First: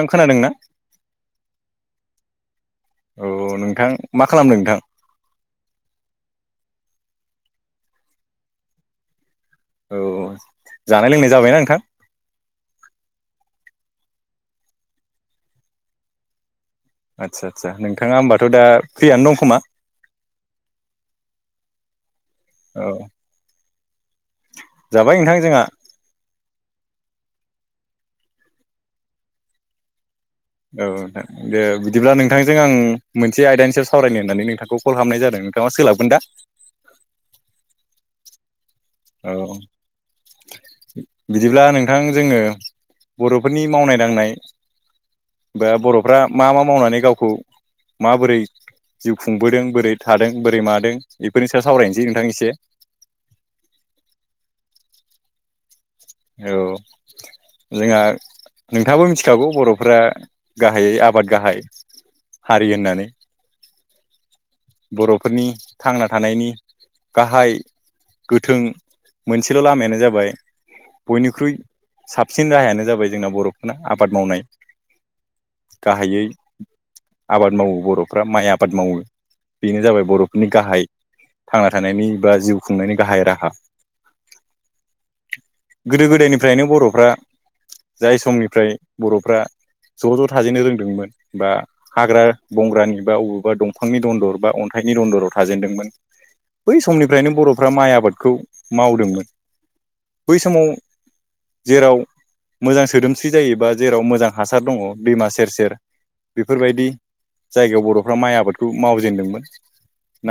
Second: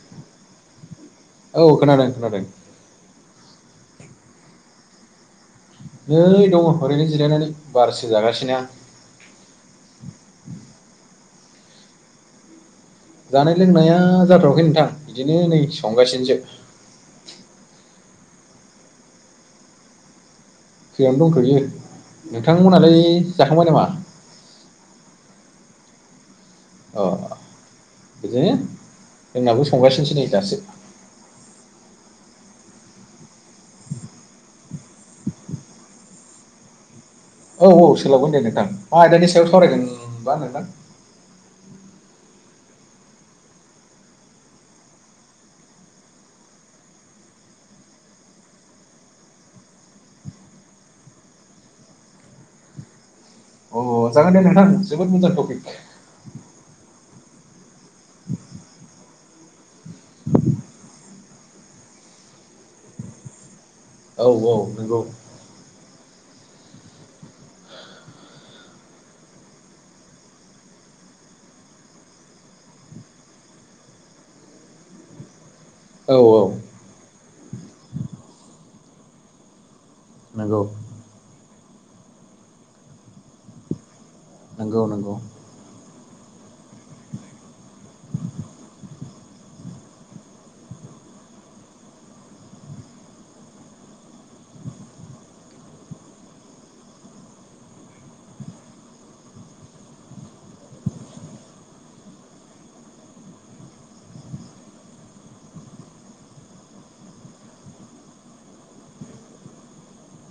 आं खोनादों ना? औ खोनादों खोनादों औ नोंथां मा खालामदों नोंथां? नै दङ ओरैनो जिरायनानै बारसो जागासिनों औ जानाय लोंनाय जाबायना नोंथां? जानाय लोंनाया जाथ'वाखै नोंथां बिदिनो नै संगासिनोसो। आदसा आदसा नोंथाङा होनोमबाथ' दा फ्रियनो दंखोमा खानो दंथ'यो औ नोंथांमोनहालाय जाखांबाय नामा? जाबाय नोंथां जोंहा अ बिदिनो जोंनाबो संगासिनोसै नै दासो। औ दा दे बिदिब्ला नोंथांजों आं मोनसे आयदानि सायाव सावरायनो होननानै नोंथांखौ कल खालामनाय जादों नोंथाङा सोलाबगोन दा? औ औ सलाबगोन दे नोंथां मा आयदानि औ सायाव सावरायगोनबा नोंथां? बिदिब्ला नोंथां जोङो बर'फोरनि मावनाय दांनाय बर'फ्रा मा मा मावनानै गावखौ माबोरै जिउ खुंबोदों बोरै थादों बोरै मादों बेफोरनि स सावरायनोसै नोंथां एसे। अ जागोन दे नोंथां जोबोद मोजां टपिक। औ जोंहा नोंथाङाबो मिथिखागौ बर'फ गाहायै आबाद गाहाय। हारि होननानै औ औ नंगौ बर'फोरनि थांना थानायनि गाहाय गोथों मोनसेल' लामायानो जाबाय बयनिख्रुइ साबसिन राहायानो जाबाय जोंना बर'फोरना आबाद मावनाय। औ गाहायै औ आबाद मावो बर'फ्रा माइ आबाद मावो बेनो जाबाय बर'फोरनि नंगौ गाहाय थांना थानायनि बा जिउ खुंनायनि गाहाय राहा। औ नंगौ गोदो गोदायनिफ्रायनो बर'फ्रा जाय समनिफ्राय बर'फ्रा ज' ज' थाजेनो रोंदोंमोन बा हाग्रा बंग्रानि बा बबेबा दंफांनि दनदर बा अनथाइनि दनदराव थाजेनदोंमोन बै समनिफ्रायनो बर'फ्रा माइ आबादखौ मावदोंमोन। बै समाव जेराव मोजां सोदोमस्रि जायोबा जेराव मोजां हासार दङ दैमा सेर सेर बेफोरबायदि जायगायाव बर'फ्रा माइ आबादखौ मावजेनदोंमोन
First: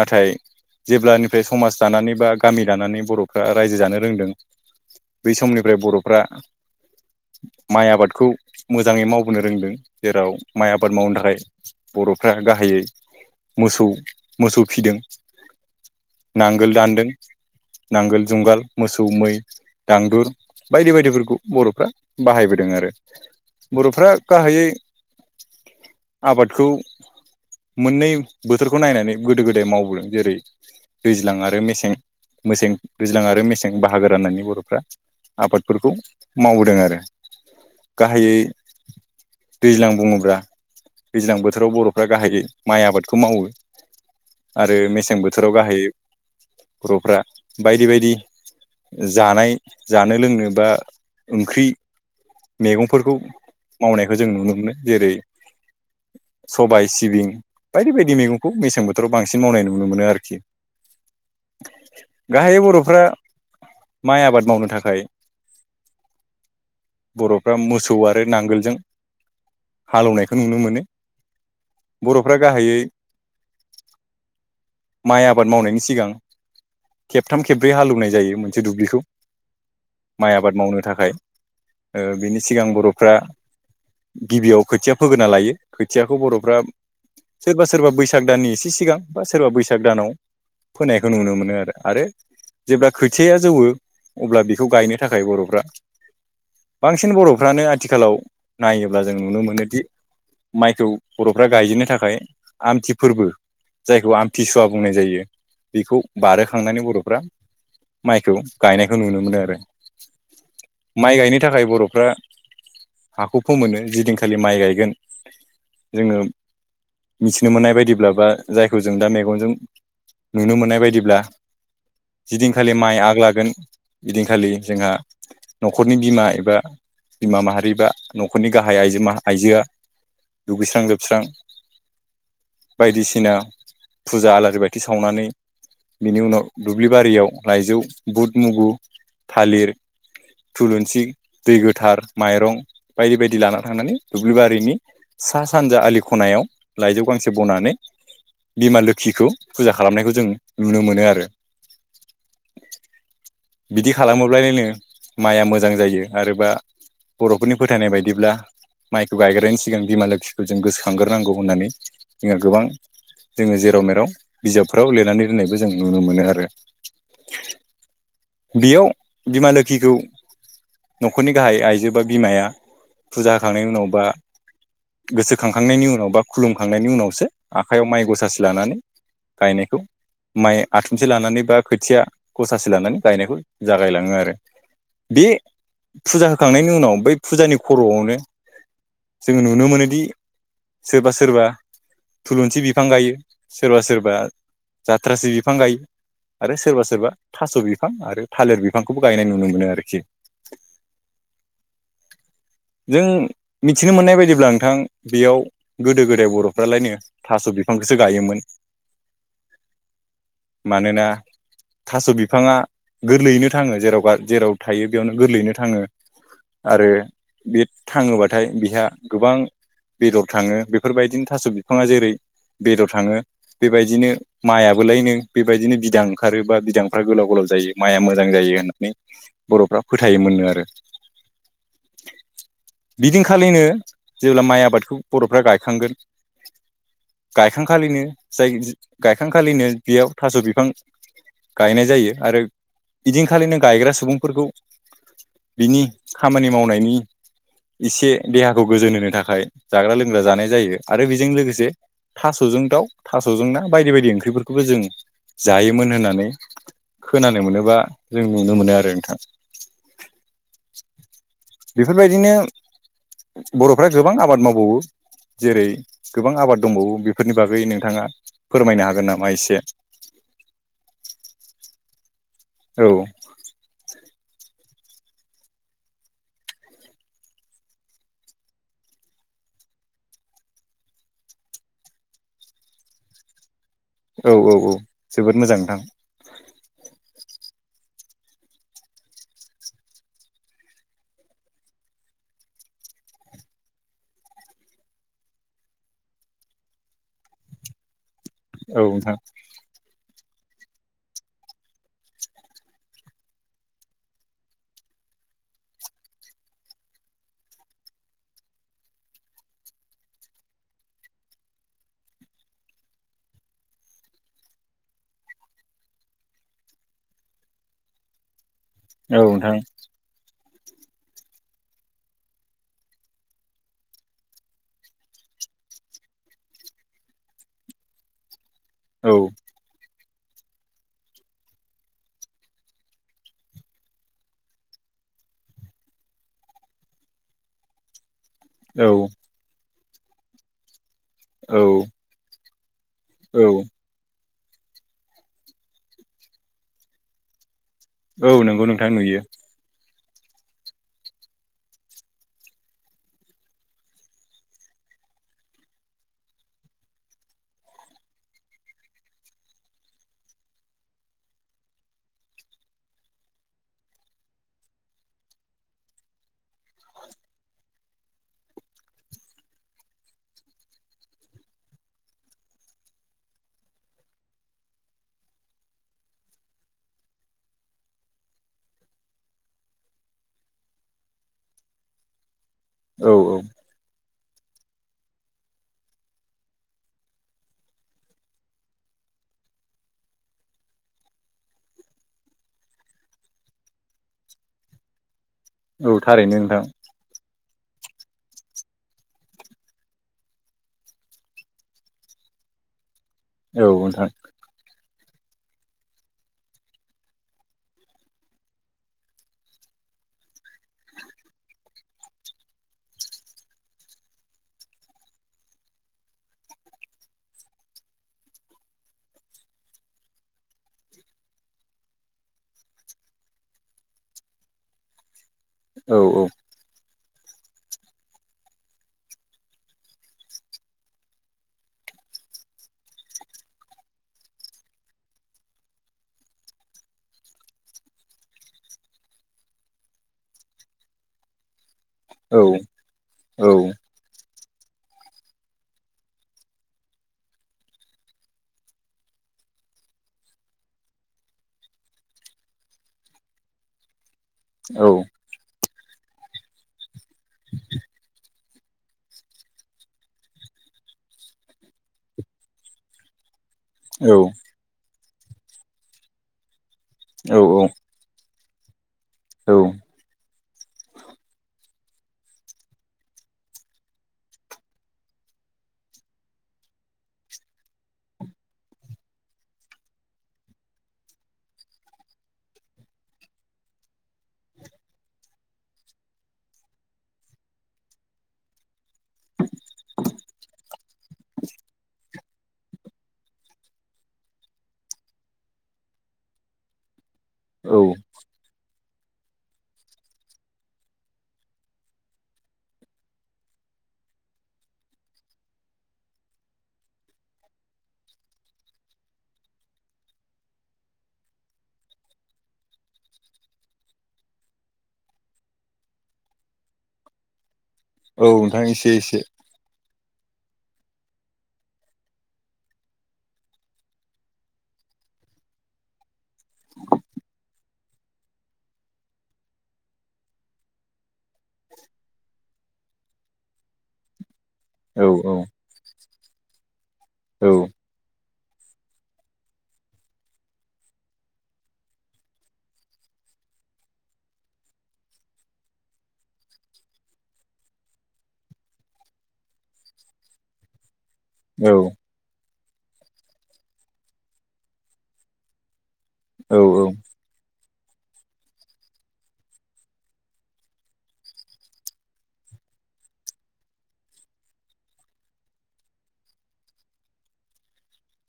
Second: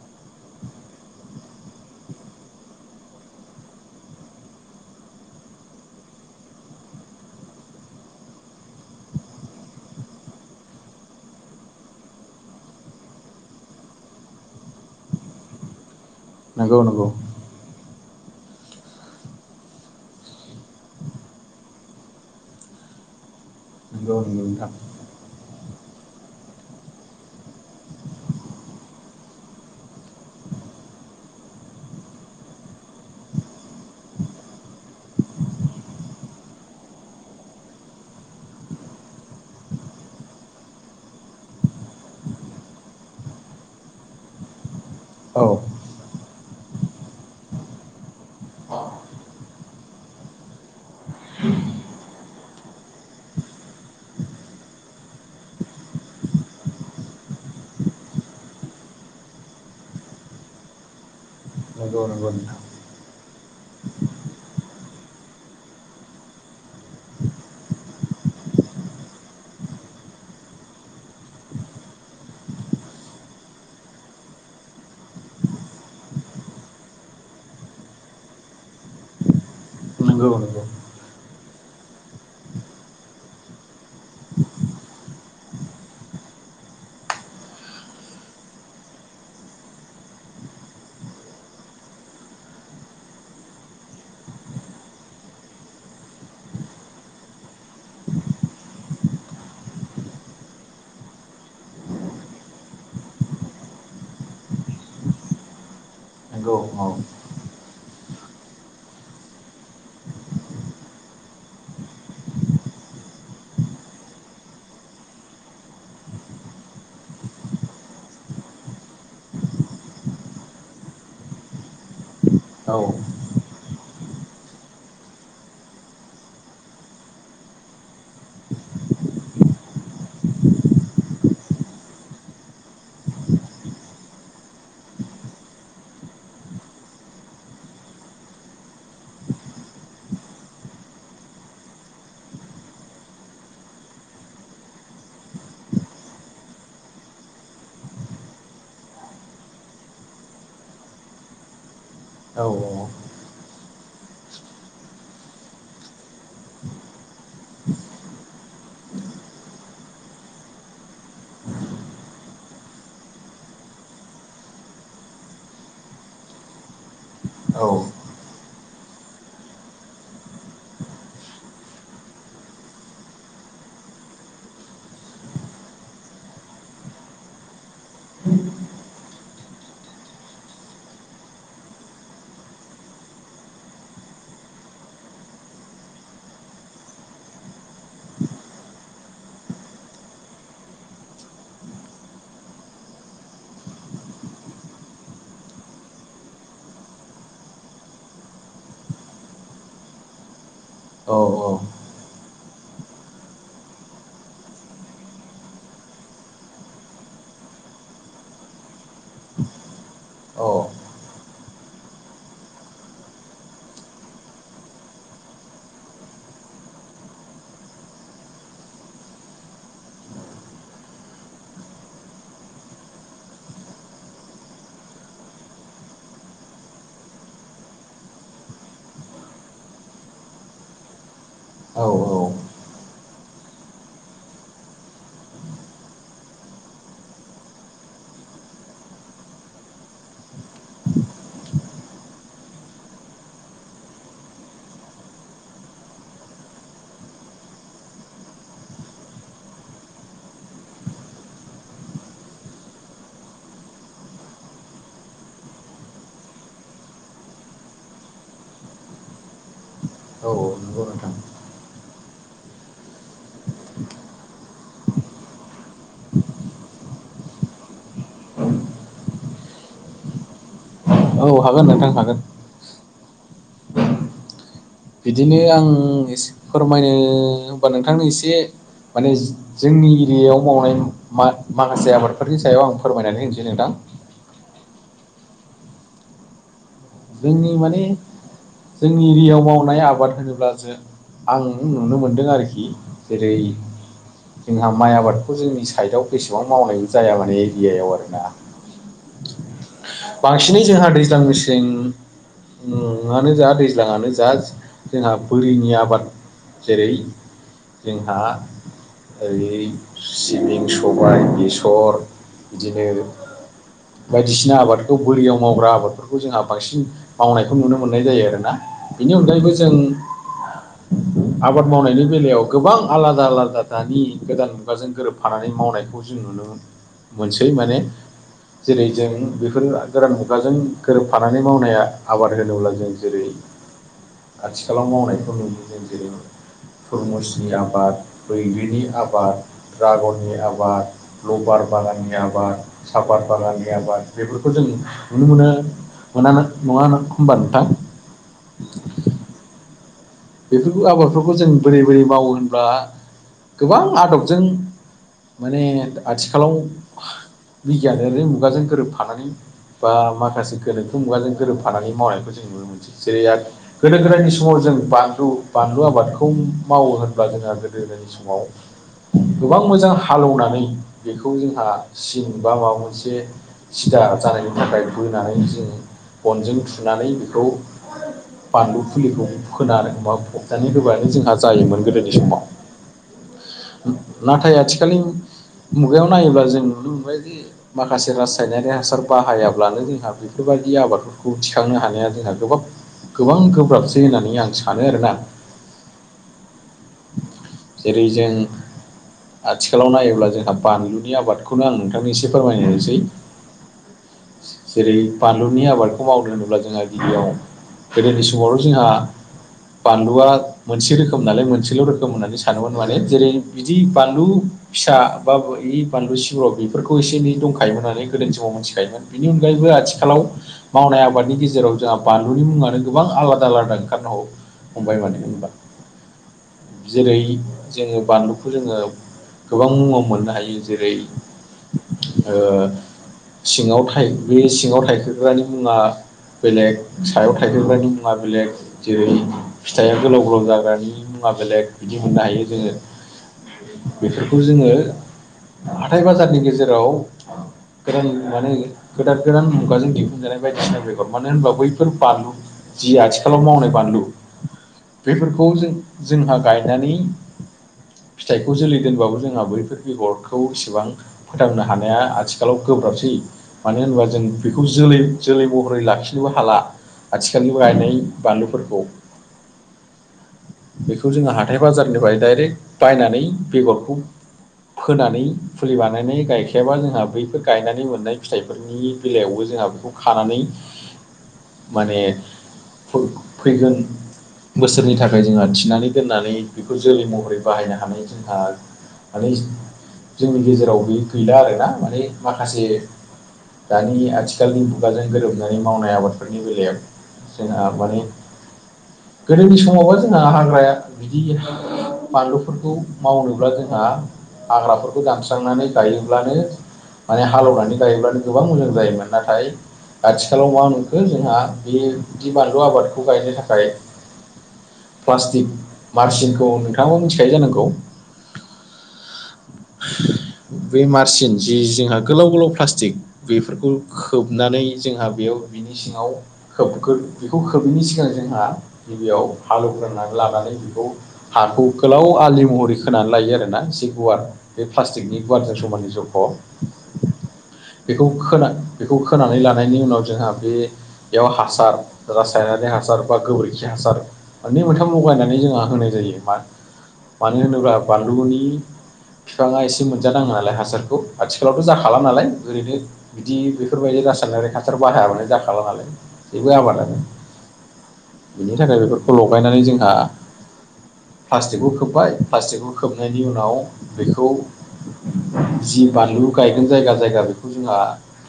नाथाय जेब्लानिफ्राय समाज दानानै बा गामि दानानै बर'फ्रा रायजो जानो रोंदों बै समनिफ्राय बर'फ्रा माइ आबादखौ मोजाङै मावबोनो रोंदों जेराव माइ आबाद मावनो थाखाय बर'फ्रा गाहायै मोसौ मोसौ फिदों नांगोल नंगौ दानदों नंगौ नांगोल जुंगाल मोसौ मै दांदुर बायदि बायदिफोरखौ बर'फ्रा बाहायबोदों आरो। बर'फ्रा नंगौ नंगौ गाहायै नोंथां आबादखौ मोननै बोथोरखौ नायनानै गोदो गोदाय मावबोदों जेरै दैज्लां आरो मेसें मसे दैज्लां आरो मेसें बाहागो राननानै बर' आबादफोरखौ मावबोदों आरो गाहायै दैज्लां बुङोब्ला दैज्लां बोथोराव बर'फ्रा गाहायै माइ आबादखौ मावो। आरो मेसें मेसें औ बोथोराव गाहायै बर'फ्रा बायदि बायदि जानाय जानो लोंनो बा ओंख्रि मैगंफोरखौ मावनायखौ जों नुनो मोनो जेरै सबाइ सिबिं बायदि बायदि मैगंखौ मेसें बोथोराव बांसिन मावनाय नुनो मोनो आरोखि। नंगौ नंगौ नोंथां गाहायै बर'फ्रा माइ आबाद मावनो थाखाय बर'फ्रा मोसौ आरो नांगोलजों हालेवनायखौ नुनो मोनो बर'फ्रा गाहायै माइ आबाद मावनायनि सिगां खेबथाम खेब्रै हालवनायायो मोनसे दुब्लिखौ। नंगौ माइ आबाद नंगौ मावनो थाखाय ओ बिनि सिगां बर'फ्रा गिबियाव खोथिया फोग्रोना लायो खोथियाखौ बर'फ्रा सोरबा सोरबा बैसाग दाननि एसे सिगां बा सोरबा बैसाग दानाव फोनायखौ नुनो मोनो आरो आरो जेब्ला खोथियाया जौवो अब्ला बेखौ गायनो थाखाय बर'फ्रा बांसिन बर'फ्रानो आथिखालाव नायोब्ला जों नुनो मोनोदि माइखौ बर'फ्रा गायजेननो थाखाय आमथि फोरबो जायखौ आमथिसुवा बुंनाय जायो बिखौ नंगौ बारहोखांनानै बर'फ्रा माइखौ गायनायखौ नुनो मोनो आरो। माइ गायनो थाखाय बर'फ्रा हाखौ फोमोनो जिदिनखालि माइ गायगोन जोङो मिथिनो मोननाय बायदिब्लाबा जायखौ जों दा मेगनजों नुनो मोननाय बायदिब्ला जिदिनखालि औ माइ आग लागोन इदिनखालि जोंहा न'खरनि बिमा एबा बिमा माहारि बा न'खरनि गाहाय आइजो मा आइजोआ दुगैस्रां लोबस्रां बायदिसिना फुजा आलारि बाथि सावनानै बिनि उनाव दुब्लिबारियाव लाइजौ बुद मुगु थालिर थुलुंसि दै गोथार माइरं बायदि बायदि लाना थांनानै दुब्लि बारिनि सा सानजा आलि ख'नायाव लाइजौ गांसे बनानै बिमा लोखिखौ फुजा खालामनायखौ जों नुनो मोनो आरो। औ औ औ। बिदि खालामोब्लायलायनो माइआ मोजां जायो आरोबा बर'फोरनि फोथायनाय बायदिब्ला माइखौ गायग्रायनि सिगां बिमा लोखिखौ जों गोसोखांग्रोनांगौ होननानै जोंङो गोबां जोंङो जेराव मेराव बिजाबफ्राव लिरनानै दोननायबो जों नुनो मोनो आरो। औ बियाव बिमा लोखिखौ न'खरनि गाहाय आइजो बा बिमाया फुजा होखांनायनि उनाव बा गोसोखांखांनायनि उनाव बा खुलुमखांनायनि उनावसो आखाइयाव माइ ग'सासे लानानै गायनायखौ माइ आथुमसे लानानै बा खोथिया ग'सासे लानानै गायनायखौ जागायलाङो आरो। बे फुजा होखांनायनि उनाव बै फुजानि खर'आवनो जोङो नुनो मोनोदि सोरबा सोरबा थुलुंसि बिफां गायो सोरबा सोरबा जाथ्रासि बिफां गायो। आरो सोरबा सोरबा थास' बिफां आरो थालिर बिफांखौबो गायनाय नुनो मोनो आरोखि। अ अ जों मिथिनो मोननाय बायदिब्ला नोंथां बेयाव गोदो गोदाय बर'फ्रालायनो थास' बिफांखौसो गायोमोन। [inaudible] मानोना थास' बिफाङा गोरलैयैनो थांङो जेराव गा जेराव थायो बेयावनो गोरलैयैनो थांङो। आरो बे थांङोबाथाय बिहा गोबां बेदर थांङो बेफोरबायदिनो थास' बिफांङा जेरै बेदर थांङो बेबायदिनो मायाबोलायनो बेबायदिनो बिदां ओंखारो बा बिदांफ्रा गोलाव गोलाव जायो माइआ मोजां जायो होननानै बर'फ्रा फोथायोमोन नो आरो। औ औ। बिदिनखालिनो जेब्ला माइ आबादखौ बर'फ्रा गायखांगोन गायखांखालिनो जाय गायखांखालिनो बियाव थास' बिफां गायनाय जायो आरो इदिंखालिनो गायग्रा सुबुंफोरखौ बिनि खामानि मावनायनि इसे देहाखौ गोजोन होनो थाखाय जाग्रा लोंग्रा जानाय जायो आरो बिजों लोगोसे थास'जों दाउ थास'जों ना बायदि बायदि ओंख्रिफोरखौबो जों जायोमोन होननानै खोनानो मोनोबा जों नुनो मोनो आरो नोंथां। औ औ नोंगौ नोंथा। बेफोरबायदिनो बर'फ्रा गोबां आबाद मावबावो जेरै गोबां आबाद दंबावो बेफोरनि बागै नोंथांङा फोरमायनो हागोन नामा एसे? औ हागोन नोंथां हागोन। औ बिदिनो आं एसे फोरमायनो हबा नोंथांनो एसे माने जोंनि एरियायाव मावनाय माखासे आबादफोरनि सायाव आं फोरमायनानै होनोसै नोंथां। औ औ औ जोबोद मोजां नोंथां जोंनि माने जोंनि एरियायाव मावनाय आबाद होनोब्लासो आं नुनो मोनदों आरोखि जेरै जोंहा माइ आबादखौ जोंनि साइडआव बेसेबां मावनायबो जाया माने एरियायाव आरोना औ नोंथां बांसिनै जोंहा दैज्लां मेसें मुंङानो जा दैज्लाांनो जा जोंहा बोरिनि आबाद जेरै जोंहा ओरै सिबिं सबाय बेसर बिदिनो बायदिसिना आबादखौ बोरियाव मावग्रा आबादफोरखौ जोंहा बांसिन मावनायखौ नुनो मोननाय जायो आरोना बिनि औ अनगायैबो नोंथां जों आबाद मावनायनि बेलायाव गोबां आलादा आलादा दानि गोदान मुगाजों गोरोबफानानै मावनायखौ जों नुनो मोन मोनसै माने जेरै जों औ बेफोर गोरान मुगाजों गोरोबफानानै मावनाया आबाद होनोब्ला जों जेरै आथिखालाव मावनायखौ नुदों जेरै तुरमुसनि आबाद बैग्रिनि औ आबाद दड्रागननि आबाद औ लबार बागाननि आबाद सापाद औ बागाननि आबाद बेफोरखौ जों नुनो मोनो मोनामोन। नंङा नाखबा नोंथां? औ नंगौ नोंथां नुयो। बेफोरखौ आबादफोरखौ जों बोरै बोरै मावो होनब्ला गोबां आदबजों माने आथिखालाव बिगियानारि मुगाजों गोरोबफानानै बा माखासे गोनोथो मुगाजों गोरोबफानानै मावनायखौ जों नुनो जेरै गोदो गोदायनि समाव जों बां औ बानलु आबादखौ मावो होनब्ला जोंहा गोदो गोदायनि समाव गोबां मोजां हालेवनानै बेखौ जोंहा सिन बा माबा मोनसे सिदा जानायनि थाखाय बोनानै जों बनजों थुनानै बेखौ बानलु फुलिखौ फोनानै बोमा फबनानै होबानो जोंहा जायोमोन गोदोनि समाव औ औ नाथाय आथिखाल मुगायाव नायोब्ला जों नुनो मोनबायदि माखासे रासायनारि हासार बाहायाब्लानो जोंहा बेफोरबायदि आबादफोरखौ थिखांनो हानाया जोंहा गोब गोबां गोब्राबसै होननानै आं सानो। आनो होन ना औ थारैनो नोंथां जेरै जों आथिखालाव नायोब्ला जोंहा बानलुनि आबादखौनो आं नोंथांनि एसे फोरमायनोसै। औ नोंथां जेरै बानलुनि आबादखौ मावनोलङोब्ला जोंहा गिबियाव गोदोनि समावल' जोंहा बानलुआ मोनसे रोखोम नालाय मोनसेल' रोखोम होननानै सानोमोन माने जेरै बिदि बानलु फिसा बा बे बानलु सिब' बेफोरखौ एसे एनै दंखायोमोन होननानै गोदो समाव मिथिखायोमोन। बेनि अनगायैबो आथिखालाव मावनाय आबादनि गेजेराव जोंहा बानलुनि मुङानो गोबां आलादा आलादा ओंखारनो हागौ। फमबाय मान होनबा औ औ जेरै जोङो बानलुखौ जोङो गोबां मुङाव मोननो हायो। जेरै सिङाव थ बे सिङाव थाइखोग्रानि मुङा बेलेग सायाव थाइजोबगानि मुङा बेलेग जेरै फिथाइया गोलाव गोलाव जाग्रानि मुवा बेलेग बिदि मोननो हायो औ जोङो औ औ बेफोरखौ जोङो हाथथाय बाजारनि गेजेराव [unintelligible] गोदान गोदान मुगाजों दिहुनजानाय बायदिसिना बेगर मानो होनबा बैफोर बानलु जि आथिखालाव मावनाय बानलु औ बेफोरखौ जों जोंहा गायनानै फिथाइखौ जोलै दोनबाबो जोंहा बैफोर बेगरखौ इसेबां फोथांनो हानाया आथिखालाव गोब्राबसै मानो होनोबा जों बेखौ जोलै जोलै महरै लाखिनोबो हाला औ आथिखालनिबो गायनाय बानलुफोरखौ औ बेखौ जोङो हाथाय बाजारनिफ्राय डाइरेक्ट बायनानै बेगरखौ फोनानै फुलि बानायनाय गायखायाबा जोंहा बैफोर गायनानै मोननाय फिथाइफोरनि बेलायावबो जोंहा बेखौ खानानै [inaudible] माने फैगोन बोसोरनि थाखाय जोंहा थिनानै दोननानै बेखौ जोलै महरै बाहायनो हानाय जोंहा माने जोंनि गेजेरावबो गैला आरोना माने माखासे दानि आथिखालनि मुगाजों गोरोबनानै मावनाय आबादफोरनि बेलायाव जोंहा औ माने गोदोनि समावबा जोंना हाग्राया बिदि बानलुफोरखौ मावनोब्ला जोंहा हाग्राफोरखौ दानस्रांनानै गायोब्लानो माने हालेवनानै गायोब्लानो गोबां मोजां जायोमोन नाथाय आथिखालाव मा मोनखो जोंहा बिदि बानलु आबादखौ गायनो थाखाय प्लास्टिक मारसिनखौ नोंथाङाबो मिथिखायो जानांगौ? औ नोंथां एसे एसे बे मारसिन जि जोंहा गोलाव गोलाव प्लास्टिक बेफोरखौ खोबनानै जोंहा बेयाव बिनि सिङाव खोबगोर बेखौ खोबैनि सिगां जोंहा गिबियाव हालौवग्रोननानै लानानै बेखौ हाखौ गोलाव आलि महरै खोनानै लायो आरोना जि गुवार बे औ प्लास्टिकनि औ गुवारजों समानै जख' औ बेखौ खोना बेखौ खोनानै लानायनि उनाव जोंहा बे बेयाव हासार रासायनारि हासार बा गोबोरै जायखि हासार मोनै मोनथाम लगायनानै जोंहा होनाय जायो मा? मानो होनोब्ला बानलुनि बिफाङा एसे मोनजानाङ नालाय हासारखौ। आथिखालावथ' औ जाखा नालाय ओरैनो बिदि बेफोरबायदि रासायनारि हासार बाहायाबानो जाखाला नालाय जेबो औ आबादानो बिनि थाखाय बेफोरखौ लगायनानै जोंहा प्लास्टिकखौ खोब्बाय प्लास्टिकखौ खोबनायनि उनाव बेखौ जि बानलु गायगोन जायगा जायगा बेखौ जोंहा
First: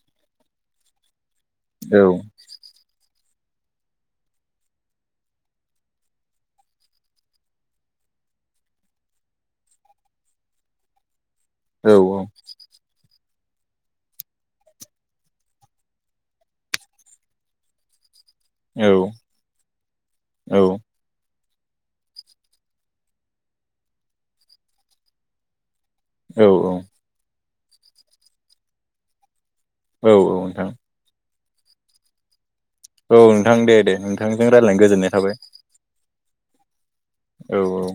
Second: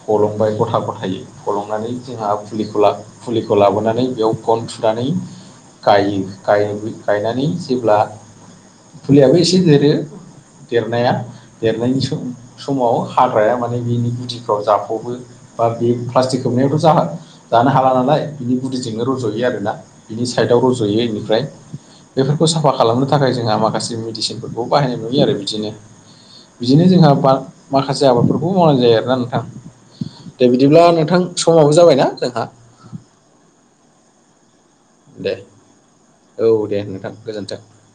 थलंबाय गथा गथायो। फलंनानै औ जोंहा फुलिखौ लाबोनानै बेयाव गन गुनानै गायो गायनानै जेब्ला फुलियाबो एसे देरो देरनाया देरनायनि सम समाव हाग्राया माने बिनि गुदिफ्राव जाफ'बो बा बे प्लास्टिक खोबनायावथ' जा जानो हाला नालाय। बिनि औ गुदिजोंनो रज'यो आरोना बिनि साइदआव रज'यो बेनिफ्राय बेफोरखौ साफा खालामनो थाखाय जोंहा माखासे मेडिसिनफोरखौ बाहायनाय नुयो आरो बिदिनो। बिदिनो जोंहा माखासे आबादफोरखौबो मावनाय जायो आरोना नोंथां। दे नोंथां बिदिब्ला नोंथां समावबो जाबायना जोंहा औ नोंथां दे दे नोंथांजों रायज्लायनो गोजोननाय दे थाबाय? औ दे नोंथां गोजोन्थों औ औ